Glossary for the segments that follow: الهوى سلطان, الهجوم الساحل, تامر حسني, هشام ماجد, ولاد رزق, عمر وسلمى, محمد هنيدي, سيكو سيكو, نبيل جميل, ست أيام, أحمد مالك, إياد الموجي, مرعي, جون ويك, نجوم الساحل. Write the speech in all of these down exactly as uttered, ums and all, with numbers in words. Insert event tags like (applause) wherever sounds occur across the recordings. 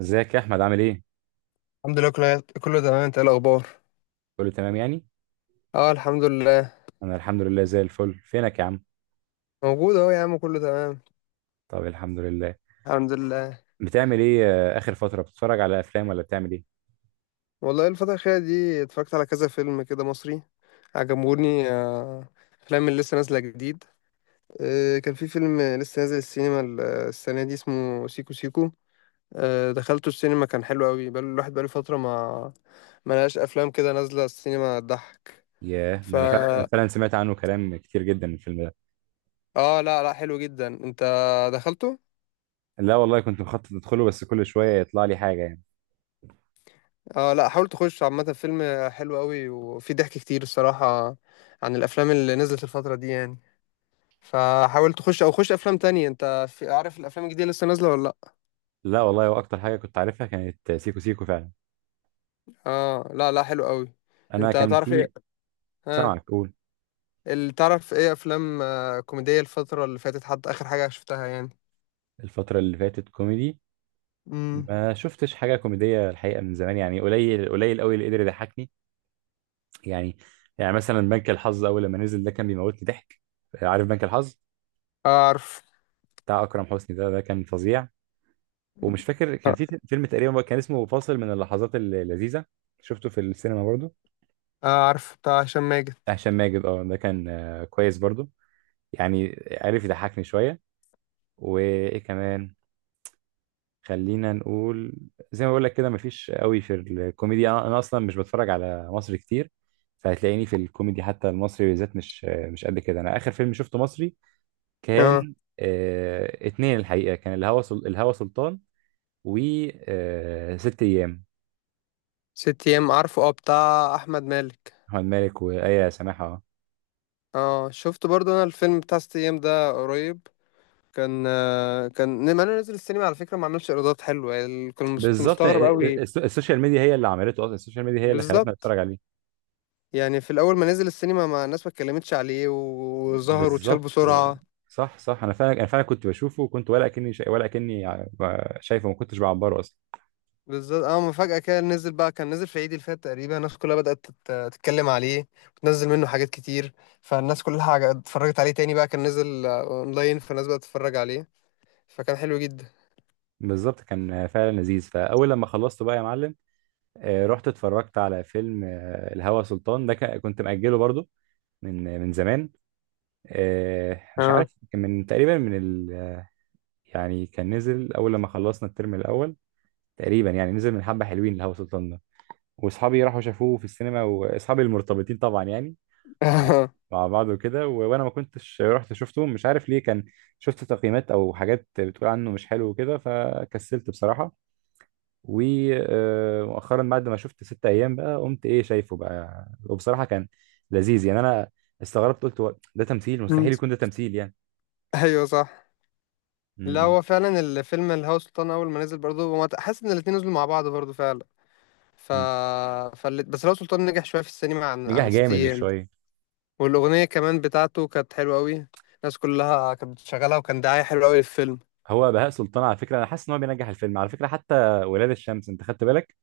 ازيك يا احمد، عامل ايه؟ الحمد لله، كله كله تمام. انت ايه الاخبار؟ كله تمام يعني. اه الحمد لله. انا الحمد لله زي الفل، فينك يا عم؟ موجود اهو يا عم، كله تمام. طب الحمد لله. الحمد لله. بتعمل ايه؟ آه، اخر فتره بتتفرج على افلام ولا بتعمل ايه؟ والله الفتره الاخيره دي اتفرجت على كذا فيلم كده مصري عجبوني، آه، افلام اللي لسه نازله جديد. آه، كان في فيلم لسه نازل السينما ال- السنه دي اسمه سيكو سيكو. آه، دخلته السينما، كان حلو قوي. بقى الواحد بقاله فتره ما ما لقاش افلام كده نازله السينما تضحك. ياه، ف ده انا فعلا أنا فعلا سمعت عنه كلام كتير جدا الفيلم ده. اه، لا لا حلو جدا. انت دخلته؟ لا والله كنت مخطط ادخله، بس كل شويه يطلع لي حاجه يعني. اه لا، حاول تخش. عامة فيلم حلو قوي وفي ضحك كتير الصراحة عن الأفلام اللي نزلت الفترة دي يعني. فحاول تخش أو خش أفلام تانية. أنت في عارف الأفلام الجديدة لسه نازلة ولا لأ؟ لا والله، واكتر حاجه كنت عارفها كانت سيكو سيكو فعلا. اه لا لا حلو قوي. انا أنت كان تعرف إيه؟ في. اه، سامعك، قول. ال- تعرف إيه أفلام آه، كوميدية الفترة اللي فاتت، حتى آخر حاجة شفتها يعني؟ الفتره اللي فاتت كوميدي؟ امم ما شفتش حاجه كوميديه الحقيقه من زمان، يعني قليل قليل قوي اللي قدر يضحكني يعني. يعني مثلا بنك الحظ اول لما نزل ده كان بيموتني ضحك. عارف بنك الحظ؟ أعرف. بتاع اكرم حسني ده ده كان فظيع. ومش فاكر، كان آه، في فيلم تقريبا كان اسمه فاصل من اللحظات اللذيذه، شفته في السينما برضو. أعرف بتاع هشام ماجد. بتاع هشام ماجد اه، ده كان آه، كويس برضو يعني. عارف يضحكني شويه. وايه كمان؟ خلينا نقول زي ما بقول لك كده، مفيش قوي في الكوميديا. انا أنا اصلا مش بتفرج على مصر كتير، فهتلاقيني في الكوميدي حتى المصري بالذات مش آه، مش قد كده. انا اخر فيلم شفته مصري اه كان آه اتنين الحقيقة، كان الهوى سل... الهوى سلطان، و آه ست أيام. ست أيام، عارفه، اه بتاع أحمد مالك. أحمد مالك وآية سماحة. اه شفت برضو أنا الفيلم بتاع ست أيام ده قريب. كان آه، كان لما انا نزل السينما على فكره ما عملش ايرادات حلوه يعني، كان مس- كنت بالظبط، آه، مستغرب آه، قوي. الس- السوشيال ميديا هي اللي عملته أصلا، السوشيال ميديا هي اللي خلتنا بالظبط. نتفرج عليه. يعني في الاول ما نزل السينما ما الناس ما اتكلمتش عليه و- وظهر واتشال بالظبط آه، بسرعه. صح، صح، أنا فعلا أنا فعلا كنت بشوفه وكنت ولا كأني شا... ولا كأني ع- شايفه، ما كنتش بعبره أصلا. بالظبط. اه، ما فجاه كده نزل بقى، كان نزل في عيد اللي فات تقريبا، الناس كلها بدات تت- تتكلم عليه وتنزل منه حاجات كتير. فالناس كلها حاجة- اتفرجت عليه تاني بقى، كان نزل آه، اونلاين، فالناس بدات تتفرج عليه، فكان حلو جدا. بالظبط، كان فعلا لذيذ. فأول لما خلصته بقى يا معلم، آه، رحت اتفرجت على فيلم آه، الهوى سلطان ده. ك- كنت مأجله برضه من من زمان. آه، مش اه. عارف، كان من تقريبا من ال آه، يعني كان نزل اول لما خلصنا الترم الاول تقريبا. يعني نزل من حبه حلوين لهوا سلطان ده. واصحابي راحوا شافوه في السينما، واصحابي المرتبطين طبعا يعني، مع (laughs) مع بعض وكده، و- وانا ما كنتش رحت شفته، مش عارف ليه. كان شفت تقييمات او حاجات بتقول عنه مش حلو وكده، فكسلت بصراحه. ومؤخرا بعد ما شفت ست ايام، بقى قمت ايه شايفه بقى، وبصراحه كان لذيذ يعني. انا استغربت، قلت هو ده تمثيل؟ مم. مستحيل يكون ده تمثيل ايوه صح. لا يعني. هو فعلا الفيلم الهوى سلطان اول ما نزل برضه، هو حاسس ان الاتنين نزلوا مع بعض برضه فعلا. ف... مم. فال... بس الهوى سلطان نجح شويه في السينما عن نجح عن ست جامد، مش ايام. شويه. والاغنيه كمان بتاعته كانت حلوه قوي، الناس كلها كانت بتشغلها، وكان دعايه حلوه قوي للفيلم. هو بهاء سلطان على فكره، انا حاسس ان هو بينجح الفيلم على فكره. حتى ولاد الشمس، انت خدت بالك؟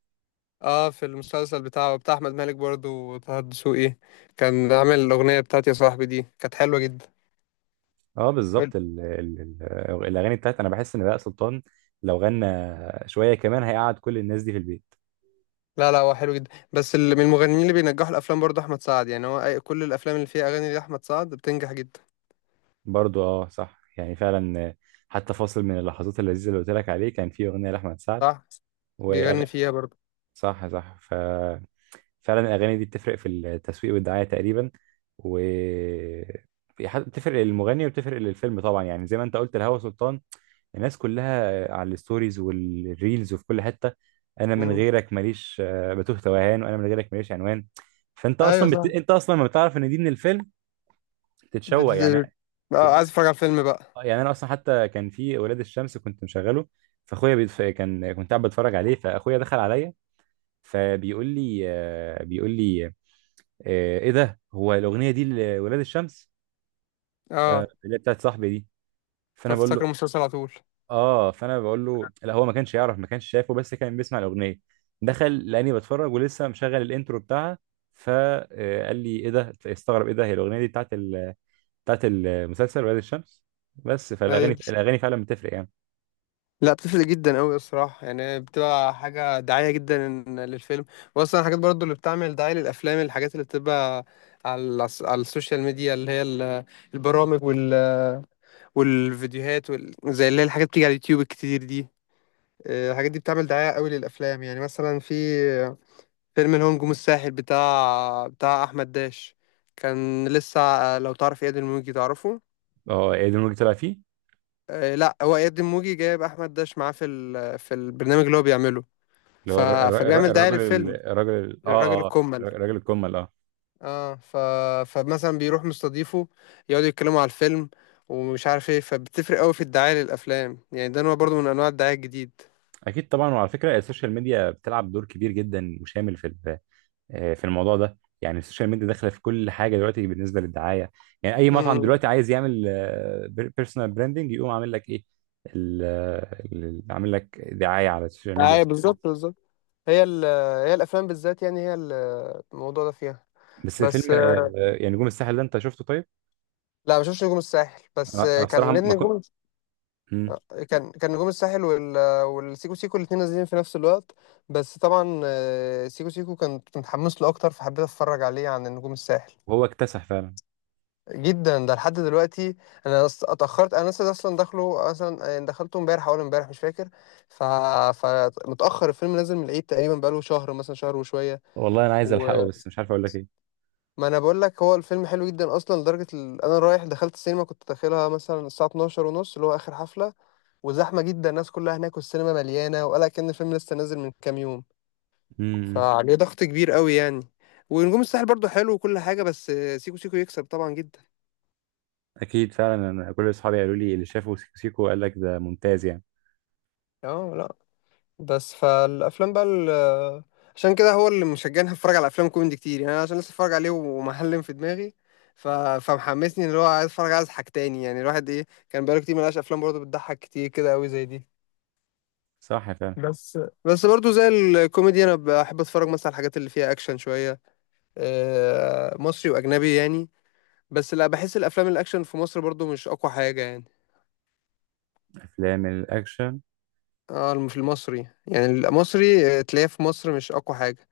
اه، في المسلسل بتاعه بتاع احمد مالك برضه وطه الدسوقي، كان عامل الاغنيه بتاعت يا صاحبي دي، كانت حلوه جدا. اه بالظبط، ال... ال... ال... الاغاني بتاعت، انا بحس ان بهاء سلطان لو غنى شويه كمان هيقعد كل الناس دي في البيت. لا لا، هو حلو جدا، بس اللي من المغنيين اللي بينجحوا الافلام برضه احمد سعد، يعني هو أي- كل الافلام اللي فيها اغاني لاحمد سعد بتنجح جدا. برضو اه صح، يعني فعلا، آه، حتى فاصل من اللحظات اللذيذه اللي قلت لك عليه كان فيه اغنيه لاحمد سعد. صح، وأغ... بيغني فيها برضه. صح، صح، ف فعلا الاغاني دي بتفرق في التسويق والدعايه تقريبا، و بتفرق للمغني وبتفرق للفيلم طبعا يعني. زي ما انت قلت لهوى سلطان، الناس كلها على الستوريز والريلز وفي كل حتة. انا من غيرك ماليش آه، بتوه توهان، وانا من غيرك ماليش عنوان. فانت ايوه اصلا بت... صح. انت اصلا لما بتعرف ان دي من الفيلم بت... تتشوق يعني. بت- اه، يعني أنا- عايز اتفرج على الفيلم بقى. آه، يعني انا اصلا حتى كان في اولاد الشمس كنت مشغله. فاخويا بيتف... كان كنت قاعد بتفرج عليه، فاخويا دخل عليا، فبيقول لي آه، بيقول لي آه، ايه ده، هو الاغنيه دي لولاد الشمس؟ ف- اه، اللي هي بتاعت صاحبي دي. فانا بقول له، فافتكر المسلسل على طول. اه فانا بقول له لا، هو ما كانش يعرف، ما كانش شايفه، بس كان بيسمع الاغنيه. دخل لاني بتفرج ولسه مشغل الانترو بتاعها، فقال لي ايه ده؟ استغرب ايه ده، هي الاغنيه دي بتاعت ال... بتاعت المسلسل ولاد الشمس. بس فالاغاني ايوه. الاغاني فعلا بتفرق يعني. لا بتفرق جدا قوي الصراحه، يعني بتبقى حاجه دعايه جدا للفيلم. واصلا الحاجات برضو اللي بتعمل دعايه للافلام، الحاجات اللي بتبقى على الس- على السوشيال ميديا، اللي هي ال- البرامج وال... والفيديوهات وال... زي اللي هي الحاجات بتيجي على اليوتيوب الكتير دي. آه، الحاجات دي بتعمل دعايه قوي للافلام. يعني مثلا في فيلم الهجوم الساحل بتاع بتاع احمد داش، كان لسه آه، لو تعرف اياد الموجي، تعرفه؟ اه ايه ده اللي طلع فيه؟ آه، لا، هو اياد الموجي جايب احمد داش معاه في ال... في البرنامج اللي هو بيعمله، اللي ف... هو الر- الر- الر- فبيعمل دعاية الراجل للفيلم. ال- الراجل ال- الراجل اه اه الكمل. الراجل الكمل اه. اه، ف... فمثلا بيروح مستضيفه يقعدوا يتكلموا على الفيلم، ومش عارف ايه. فبتفرق قوي في الدعاية للافلام، يعني ده نوع برضه من انواع الدعاية الجديد. اكيد طبعا، وعلى فكره السوشيال ميديا بتلعب دور كبير جدا وشامل في ال... آه، في الموضوع ده. يعني السوشيال ميديا داخله في كل حاجه دلوقتي بالنسبه للدعايه. يعني اي مطعم امم دلوقتي عايز يعمل بيرسونال براندنج يقوم عامل لك ايه؟ ال- ال- عامل لك دعايه على السوشيال ميديا. ايوه بالظبط، بالظبط. هي ال... هي الافلام بالذات يعني، هي ال- الموضوع ده فيها. بس فيلم بس آه، آه، آه، يعني نجوم الساحل ده انت شفته طيب؟ لا، ما بشوفش نجوم الساحل. بس انا أنا كان بصراحه نادي ما كنت. نجوم. كان كان نجوم الساحل وال... والسيكو سيكو الاثنين نازلين في نفس الوقت، بس طبعا آه، سيكو سيكو كنت متحمس له اكتر، فحبيت اتفرج عليه عن نجوم الساحل. وهو اكتسح فعلا. جدا، ده لحد دلوقتي. انا أص- اتاخرت، انا لسه اصلا داخله مثلا، دخلته امبارح اول امبارح مش فاكر. ف... فمتاخر، الفيلم نازل من العيد تقريبا، بقاله شهر مثلا، شهر وشويه. والله انا عايز الحقه، وما بس مش عارف اقول لك ايه. انا بقول لك هو الفيلم حلو جدا اصلا، لدرجه ال... انا رايح دخلت السينما، كنت داخلها مثلا الساعه 12 ونص اللي هو اخر حفله، وزحمة جدا الناس كلها هناك والسينما مليانة، وقال كأن الفيلم لسه نازل من كام يوم، مم. فعليه ضغط كبير قوي يعني. ونجوم الساحل برضو حلو وكل حاجة، بس سيكو سيكو يكسب طبعا جدا. اكيد فعلا، انا كل اصحابي قالوا لي اللي شافوا سيكو سيكو قال لك ده ممتاز يعني. اه لا. بس فالأفلام بقى، ال- عشان كده هو اللي مشجعني اتفرج على أفلام كوميدي كتير، يعني أنا عشان لسه اتفرج عليه ومعلم في دماغي، ف... فمحمسني اللي هو عايز اتفرج على حاجة تاني، يعني الواحد ايه كان بقاله كتير ملقاش أفلام برضو بتضحك كتير كده قوي زي دي. صح فعلا. بس بس برضو زي الكوميدي انا بحب اتفرج مثلا على الحاجات اللي فيها اكشن شوية، آه، مصري واجنبي يعني. بس لا بحس الافلام الاكشن في مصر برضو مش اقوى حاجه يعني. افلام الاكشن، اه الم- في المصري، يعني المصري آه، تلاقيه في مصر مش اقوى حاجه،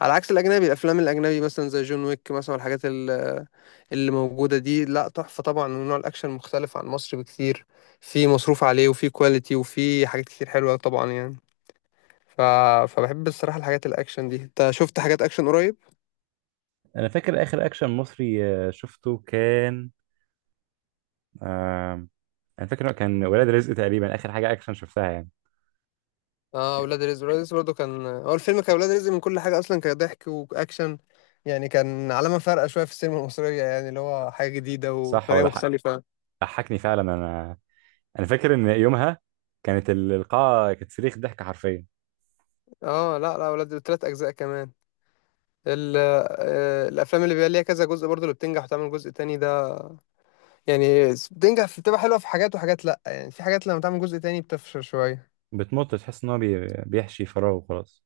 على عكس الاجنبي. الافلام الاجنبي مثلا زي جون ويك مثلا، الحاجات ال- اللي موجوده دي لا تحفه طبعا، ونوع الاكشن مختلف عن مصر بكتير، في مصروف عليه وفي كواليتي وفي حاجات كتير حلوه طبعا يعني. ف... فبحب الصراحه الحاجات الاكشن دي. انت شفت حاجات اكشن قريب؟ انا فاكر اخر اكشن مصري آه، شفته كان آه انا فاكر كان ولاد رزق تقريبا اخر حاجه اكشن شفتها يعني. اه ولاد رزق. ولاد رزق برضه كان هو الفيلم، كان ولاد رزق من كل حاجه اصلا، كضحك واكشن، يعني كان علامه فارقه شويه في السينما المصريه، يعني اللي هو حاجه جديده صح، هو وطريقه ضحك- مختلفه. ضحكني فعلا انا انا فاكر ان يومها كانت ال- القاعه كانت صريخ ضحك حرفيا. اه لا لا، ولاد ثلاث اجزاء كمان. ال آه، الافلام اللي بيبقى ليها كذا جزء برضه اللي بتنجح وتعمل جزء تاني ده، يعني بتنجح في- بتبقى حلوه في حاجات، وحاجات لا، يعني في حاجات لما تعمل جزء تاني بتفشل شويه. بتمط، تحس ان هو بي- بيحشي فراغ وخلاص.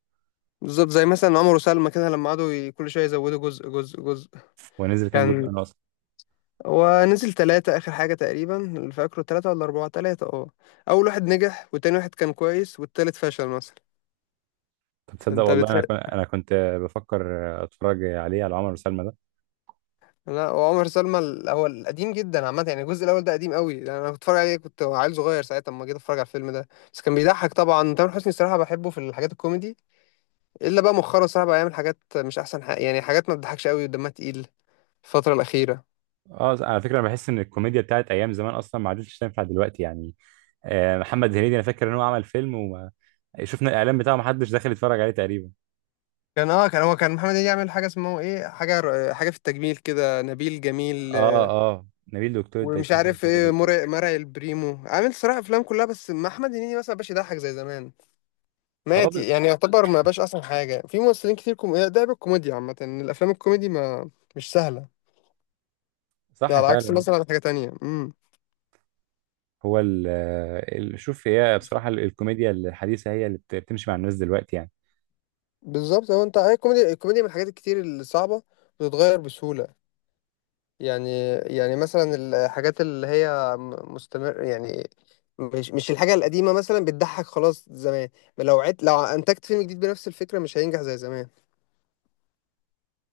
بالظبط، زي مثلا عمر وسلمى كده، لما قعدوا ي- كل شويه يزودوا جزء جزء جزء. ونزل كام جزء كان انا اصلا؟ هو نزل تلاتة آخر حاجة تقريبا اللي فاكره، تلاتة ولا أربعة، تلاتة اه. أول واحد نجح، والتاني واحد كان كويس، والتالت فشل مثلا. طب تصدق فأنت والله، انا بتحب؟ كن- انا كنت بفكر اتفرج عليه، على عمر وسلمى ده. لا وعمر سلمى ال- هو القديم جدا عامة، يعني الجزء الأول ده قديم قوي، لأن أنا كنت بتفرج عليه كنت عيل صغير ساعتها لما جيت أتفرج على الفيلم ده. بس كان بيضحك طبعا، تامر حسني الصراحة بحبه في الحاجات الكوميدي، إلا بقى مؤخرا الصراحة بقى يعمل حاجات مش أحسن حاجة، يعني حاجات ما بتضحكش قوي ودمها تقيل الفترة الأخيرة. اه على فكره، انا بحس ان الكوميديا بتاعت ايام زمان اصلا ما عادتش تنفع دلوقتي يعني. آه محمد هنيدي انا فاكر ان هو عمل فيلم، وما شفنا الاعلان بتاعه، ما حدش دخل يتفرج عليه تقريبا. كان اه، كان هو كان محمد هنيدي يعمل حاجة اسمه ايه، حاجة حاجة في التجميل كده، نبيل جميل اه، اه، نبيل دكتور ومش التجميل عارف حاجه ايه، زي كده. مرعي مرعي البريمو. عامل صراحة افلام كلها بس مع احمد هنيدي مثلا مبقاش يضحك زي زمان، اه مات ب- يعني، يعتبر ما بقاش احسن حاجة في ممثلين كتير. كوم... ده بالكوميديا عامة، ان الافلام الكوميدي ما مش سهلة. ده صح على عكس فعلا. مثلا حاجة تانية. امم هو ال ال- شوف، هي بصراحه ال- الكوميديا الحديثه هي اللي بت- بتمشي مع الناس دلوقتي يعني. بالظبط. هو انت هي الكوميديا، الكوميديا من الحاجات الكتير اللي صعبة، بتتغير بسهولة. يعني يعني مثلا الحاجات اللي هي م- مستمر يعني، مش مش الحاجة القديمة مثلا بتضحك خلاص زمان. لو عدت، لو انتجت فيلم جديد بنفس الفكرة مش هينجح زي زمان.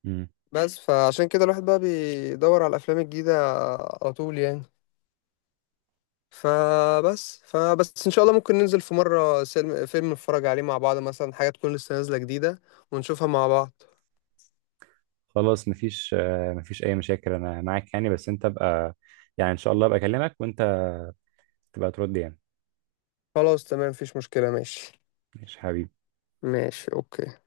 مم. بس فعشان كده الواحد بقى بيدور على الافلام الجديده على طول يعني. فبس فبس ان شاء الله ممكن ننزل في مره سلم فيلم نتفرج عليه مع بعض، مثلا حاجه تكون لسه نازله جديده، ونشوفها مع بعض. خلاص، مفيش آه، مفيش اي مشاكل، انا معاك يعني. بس انت بقى يعني ان شاء الله ابقى اكلمك وانت تبقى ترد يعني. خلاص تمام، مفيش مشكله، ماشي. ماشي حبيبي. ماشي اوكي.